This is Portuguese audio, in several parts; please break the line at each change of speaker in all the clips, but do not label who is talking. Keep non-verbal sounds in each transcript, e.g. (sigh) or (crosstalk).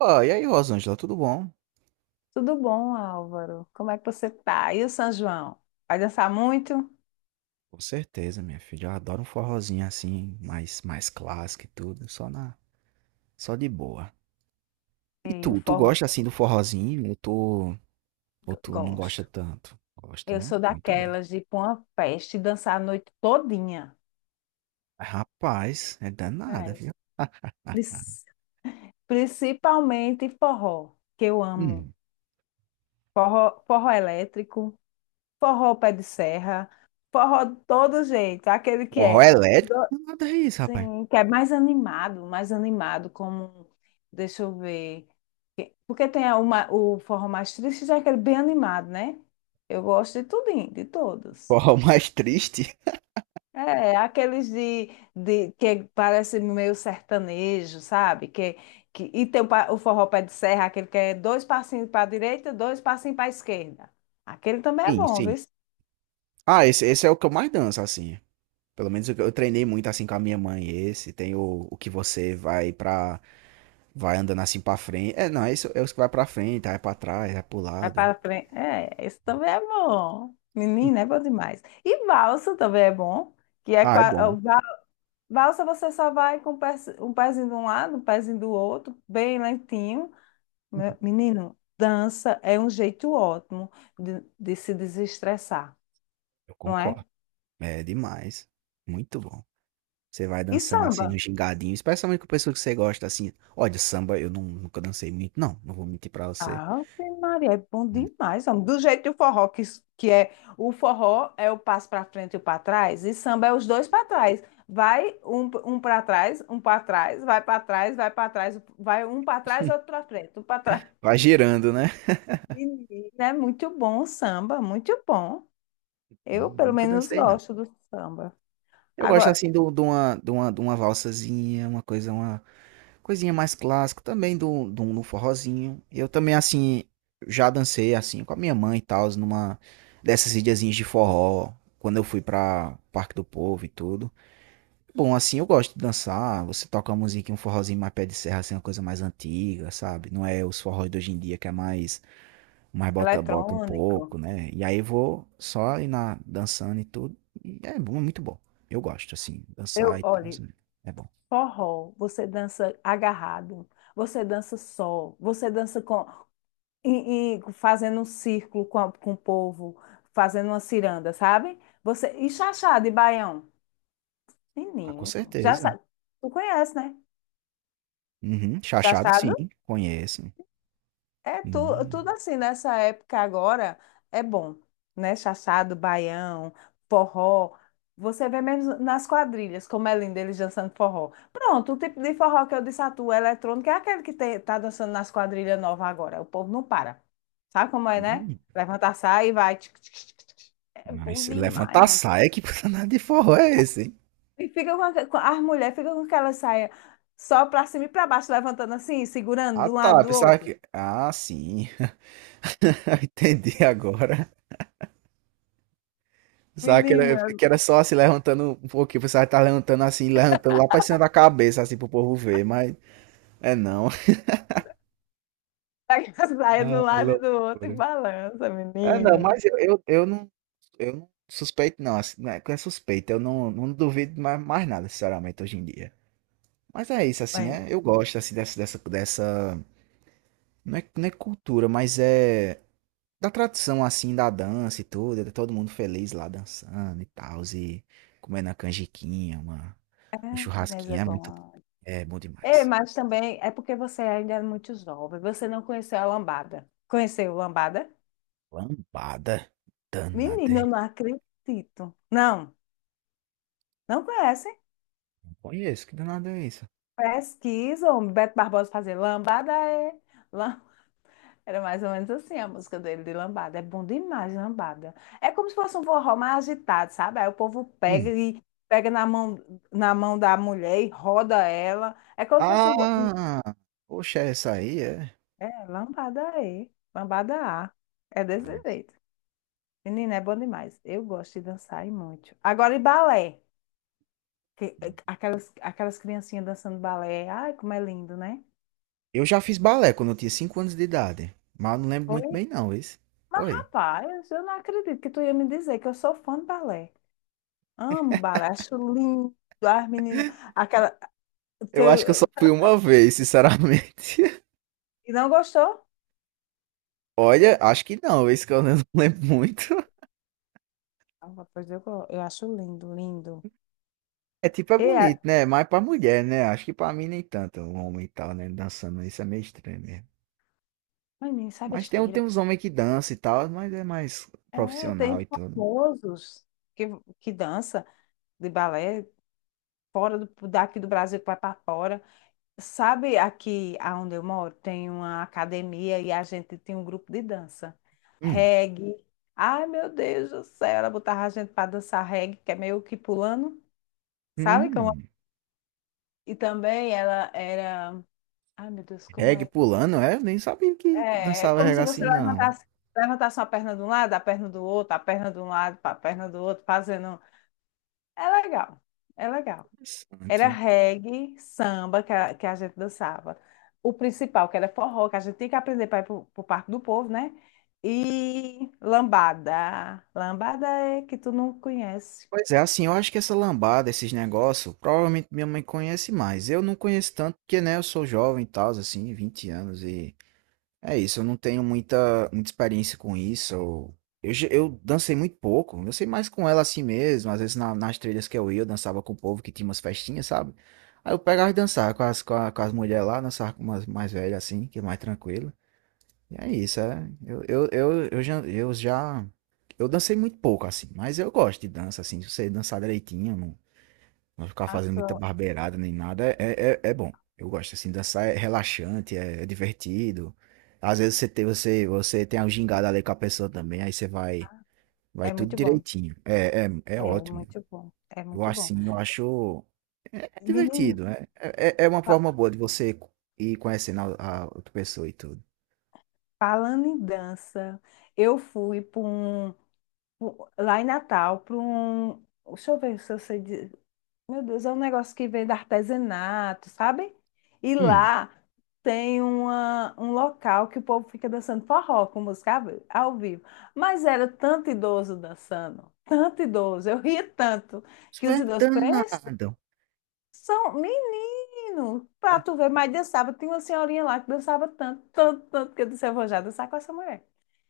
Ó, e aí, Rosângela, tudo bom?
Tudo bom, Álvaro? Como é que você tá? E o São João? Vai dançar muito?
Com certeza, minha filha. Eu adoro um forrozinho assim, mais clássico e tudo, só na, só de boa. E
E o
tu
forró?
gosta assim do forrozinho ou tu não gosta
Gosto.
tanto? Gosta,
Eu
né?
sou
Muito bem.
daquelas de ir pra uma festa e dançar a noite todinha.
Rapaz, é danada,
É.
viu? (laughs)
Pris- Principalmente forró, que eu amo.
Hum,
Forró, forró elétrico, forró pé de serra, forró de todo jeito. Aquele que
forró
é,
elétrico?
do-
Nada é isso, rapaz.
sim, que é mais animado, como, deixa eu ver. Porque tem uma, o forró mais triste, já é aquele bem animado, né? Eu gosto de tudinho, de todos.
Forró (laughs) mais triste?
É aqueles de, que parece meio sertanejo, sabe? E tem o forró pé de serra, aquele que é dois passinhos para a direita, dois passinhos para a esquerda. Aquele também é
Sim,
bom, viu?
sim. Ah, esse é o que eu mais danço, assim. Pelo menos eu treinei muito assim com a minha mãe. Esse tem o que você vai pra. Vai andando assim pra frente. É, não, é isso, é os que vai pra frente, vai pra trás, vai pro
Vai
lado.
para frente. É, esse também é bom. Menina, é bom demais. E valsa também é bom, que é
Ah, é bom.
valsa, você só vai com um pezinho de um lado, um pezinho do outro, bem lentinho. Menino, dança é um jeito ótimo de se desestressar,
Eu
não é?
concordo. É demais. Muito bom. Você vai
E
dançando assim no
samba?
gingadinho, especialmente com pessoa que você gosta, assim. Olha, samba eu não, nunca dancei muito, não. Não vou mentir pra você.
Ah, Maria, é bom
Hum.
demais, homem. Do jeito do forró, que é, o forró é o passo para frente e o para trás, e samba é os dois para trás. Vai um para trás, vai para trás, vai para trás, vai um para trás, outro para frente, um para trás.
Vai girando, né?
Menino, é muito bom o samba, muito bom. Eu,
Hum.
pelo
Nunca
menos,
dancei, não.
gosto do samba.
Eu gosto
Agora,
assim de uma, de uma valsazinha, uma coisa, uma coisinha mais clássica, também do forrozinho. Eu também, assim, já dancei, assim, com a minha mãe e tal, numa dessas ilhazinhas de forró, quando eu fui pra Parque do Povo e tudo. Bom, assim, eu gosto de dançar, você toca uma musiquinha, um forrozinho mais pé de serra, assim, uma coisa mais antiga, sabe? Não é os forrós de hoje em dia que é mais, mais bota um
eletrônico.
pouco, né? E aí eu vou só ir na, dançando e tudo, e é bom, é muito bom. Eu gosto, assim, dançar
Eu,
e tal,
olhe,
né? É bom.
forró, você dança agarrado, você dança só, você dança com, e fazendo um círculo com o povo, fazendo uma ciranda, sabe? Você e chachado e baião.
Ah, com
Menino, já
certeza.
sabe. Tu conhece, né?
Uhum. Chachado sim,
Chachado.
conheço.
É tu, tudo
Hum,
assim, nessa época agora é bom, né? Chachado, baião, forró. Você vê mesmo nas quadrilhas, como é lindo eles dançando forró. Pronto, o tipo de forró que eu disse a tu, eletrônico, é aquele que te, tá dançando nas quadrilhas novas agora. O povo não para. Sabe como é, né?
hum.
Levanta, sai e vai. Tchic, tchic, tchic, tchic, tchic. É bom
Mas levanta
demais,
a
ó.
saia, que (laughs) nada de forró é esse, hein?
E fica com, aque- com- As mulheres ficam com aquela saia só pra cima e pra baixo, levantando assim, segurando
Ah,
de um lado
tá,
do
pensava
outro.
que, ah, sim, (laughs) entendi agora. Pensava que era
Menina,
que era só se levantando um pouquinho, pensava que estava levantando assim, levantando lá pra cima da cabeça, assim, para o povo ver, mas é não.
pega a saia do
Ah,
lado e do outro
loucura.
e balança,
É não,
menino.
mas eu não, eu não suspeito não, assim, não é que é suspeito, eu não, não duvido mais nada sinceramente hoje em dia. Mas é isso, assim, é,
Mas,
eu gosto assim, dessa. Não é, não é cultura, mas é da tradição assim da dança e tudo, é todo mundo feliz lá dançando e tal, e comendo a canjiquinha, uma,
é,
um
mas é
churrasquinho, é muito bom,
bom.
é bom
É,
demais.
mas também é porque você ainda é muito jovem. Você não conheceu a lambada. Conheceu a lambada?
Lambada danada.
Menino, eu não acredito. Não, não conhece?
Não conheço, que danada é isso?
Pesquisa. O Beto Barbosa fazer lambada. É, era mais ou menos assim a música dele de lambada. É bom demais, lambada. É como se fosse um forró mais agitado, sabe? Aí o povo pega
Hum.
e pega na mão da mulher e roda ela. É como se fosse um...
Ah! Poxa, essa aí é.
é, lambada E, lambada A. É desse
Parece.
jeito. Menina, é bom demais. Eu gosto de dançar e muito. Agora, e balé. Aquelas criancinhas dançando balé. Ai, como é lindo, né?
Eu já fiz balé quando eu tinha 5 anos de idade, mas eu não lembro muito
Foi?
bem não, isso. Foi.
Rapaz, eu não acredito que tu ia me dizer que eu sou fã de balé. Amo baracho lindo. As meninas. Aquela.
Eu acho que eu só
teu-
fui uma vez, sinceramente. (laughs)
E não gostou?
Olha, acho que não, isso que eu não (laughs) lembro muito.
Ah, pois eu, eu acho lindo, lindo.
É tipo, é
E a...
bonito, né? Mais pra mulher, né? Acho que pra mim nem tanto. Um homem e tal, né? Dançando isso é meio estranho mesmo.
Menino, isso é
Mas tem, tem
besteira.
uns homens que dançam e tal, mas é mais
É, tem
profissional e tudo.
famosos que, que dança de balé fora daqui do Brasil, que vai para fora. Sabe, aqui onde eu moro tem uma academia e a gente tem um grupo de dança.
Hum,
Reggae. Ai, meu Deus do céu, ela botava a gente para dançar reggae, que é meio que pulando. Sabe como.
hum.
E também ela era. Ai, meu Deus, como
Reggae
é que.
pulando, é? Eu nem sabia que
É
dançava
como
reggae
se você
assim, não.
levantasse uma perna de um lado, a perna do outro, a perna de um lado, a perna do outro, fazendo. É legal, é legal. Era
Interessante.
reggae, samba que a gente dançava. O principal, que era forró, que a gente tinha que aprender para ir para o Parque do Povo, né? E lambada. Lambada é que tu não conhece.
Pois é, assim, eu acho que essa lambada, esses negócios, provavelmente minha mãe conhece mais. Eu não conheço tanto, porque, né, eu sou jovem e tal, assim, 20 anos e é isso, eu não tenho muita experiência com isso. Eu dancei muito pouco, eu dancei mais com ela assim mesmo. Às vezes nas trilhas que eu ia, eu dançava com o povo que tinha umas festinhas, sabe? Aí eu pegava e dançava com as, com as mulheres lá, dançava com umas mais velhas assim, que é mais tranquilo. E é isso, é. Eu já. Eu dancei muito pouco assim, mas eu gosto de dança assim. Se você dançar direitinho, não ficar fazendo muita
Afro.
barbeirada nem nada. É bom. Eu gosto assim, dançar é relaxante, é, é divertido. Às vezes você tem a gingada ali com a pessoa também, aí você vai, vai
É
tudo
muito bom.
direitinho. É
É
ótimo.
muito bom. É
Eu
muito
acho
bom.
assim, eu acho é
Menino.
divertido, né? É, é uma forma boa de você ir conhecendo a outra pessoa e tudo.
Falando em dança, eu fui para um, lá em Natal, para um, deixa eu ver se eu sei, meu Deus, é um negócio que vem do artesanato, sabe? E
Hum,
lá tem um local que o povo fica dançando forró com música ao vivo. Mas era tanto idoso dançando, tanto idoso, eu ria tanto
isso
que os
vai
idosos... Presta
danado.
atenção, menino, pra tu ver, mas dançava. Tinha uma senhorinha lá que dançava tanto, tanto, tanto, que eu disse, eu vou já dançar com essa mulher.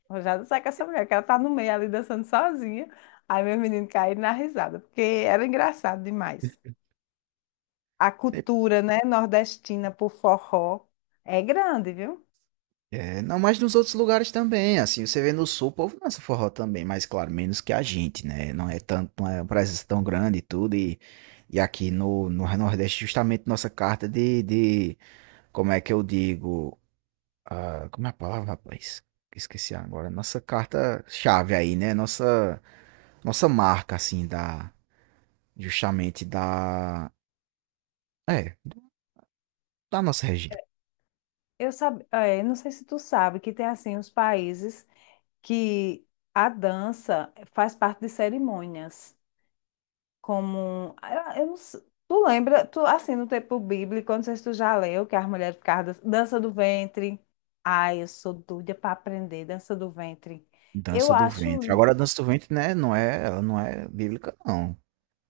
Rojada, sai com essa mulher, que ela tá no meio ali dançando sozinha. Aí meu menino caiu na risada, porque era engraçado demais. A cultura, né, nordestina por forró é grande, viu?
É, não, mas nos outros lugares também, assim, você vê no sul, o povo dança forró também, mas claro, menos que a gente, né? Não é tanto, não é uma presença tão grande e tudo, e aqui no Nordeste, justamente nossa carta como é que eu digo, ah, como é a palavra, rapaz? Esqueci agora, nossa carta chave aí, né? Nossa, nossa marca, assim, da, justamente da, é, da nossa região,
Eu, sabe, é, não sei se tu sabe que tem assim os países que a dança faz parte de cerimônias. Como. Ah, eu, não sei. Tu lembra, tu, assim, no tempo bíblico, eu não sei se tu já leu, que as mulheres ficavam dança do ventre. Ai, eu sou doida para aprender dança do ventre. Eu
dança do
acho
ventre. Agora, a
lindo.
dança do ventre, né, não é, ela não é bíblica, não,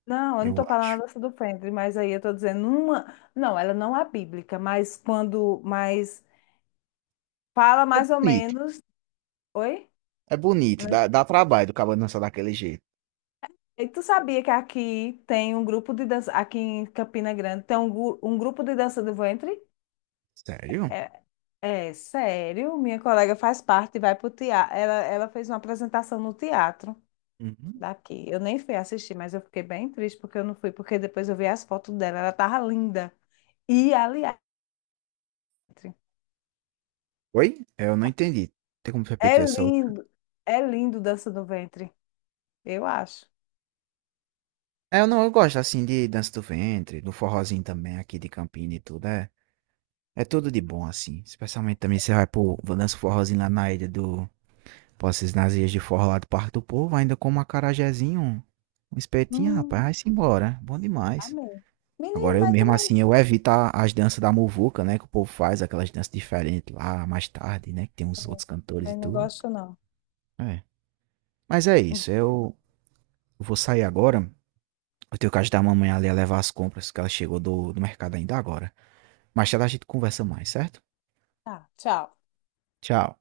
Não, eu não
eu
estou falando
acho.
da dança do ventre, mas aí eu estou dizendo uma. Não, ela não é bíblica, mas quando. Mas fala
É
mais ou
bonito,
menos. Oi?
é bonito,
Não-
dá dá trabalho do cabo dançar daquele jeito.
E tu sabia que aqui tem um grupo de dança? Aqui em Campina Grande tem um grupo de dança do ventre.
Sério?
É. É, sério, minha colega faz parte e vai pro teatro. Ela fez uma apresentação no teatro
Uhum.
daqui. Eu nem fui assistir, mas eu fiquei bem triste porque eu não fui, porque depois eu vi as fotos dela, ela tava linda. E, aliás,
Oi? É, eu não entendi. Tem como
é
repetir essa outra?
lindo, é lindo, dança do ventre, eu acho.
É, eu não, eu gosto assim de dança do ventre, do forrozinho também aqui de Campina e tudo. É, é tudo de bom assim. Especialmente também você vai pro vai dança o forrozinho lá na ilha do, vocês nas ilhas de forró lá do Parque do Povo, ainda com um acarajézinho, um espetinho, rapaz,
Hum,
vai-se embora. Bom demais.
amei.
Agora
Menino,
eu
mas
mesmo
também,
assim, eu evito as danças da muvuca, né? Que o povo faz aquelas danças diferentes lá mais tarde, né? Que tem uns outros cantores e
também não
tudo.
gosto, não.
É. Mas é isso, eu vou sair agora. Eu tenho que ajudar a mamãe ali a levar as compras, que ela chegou do mercado ainda agora. Mais tarde a gente conversa mais, certo?
Tá, tchau.
Tchau.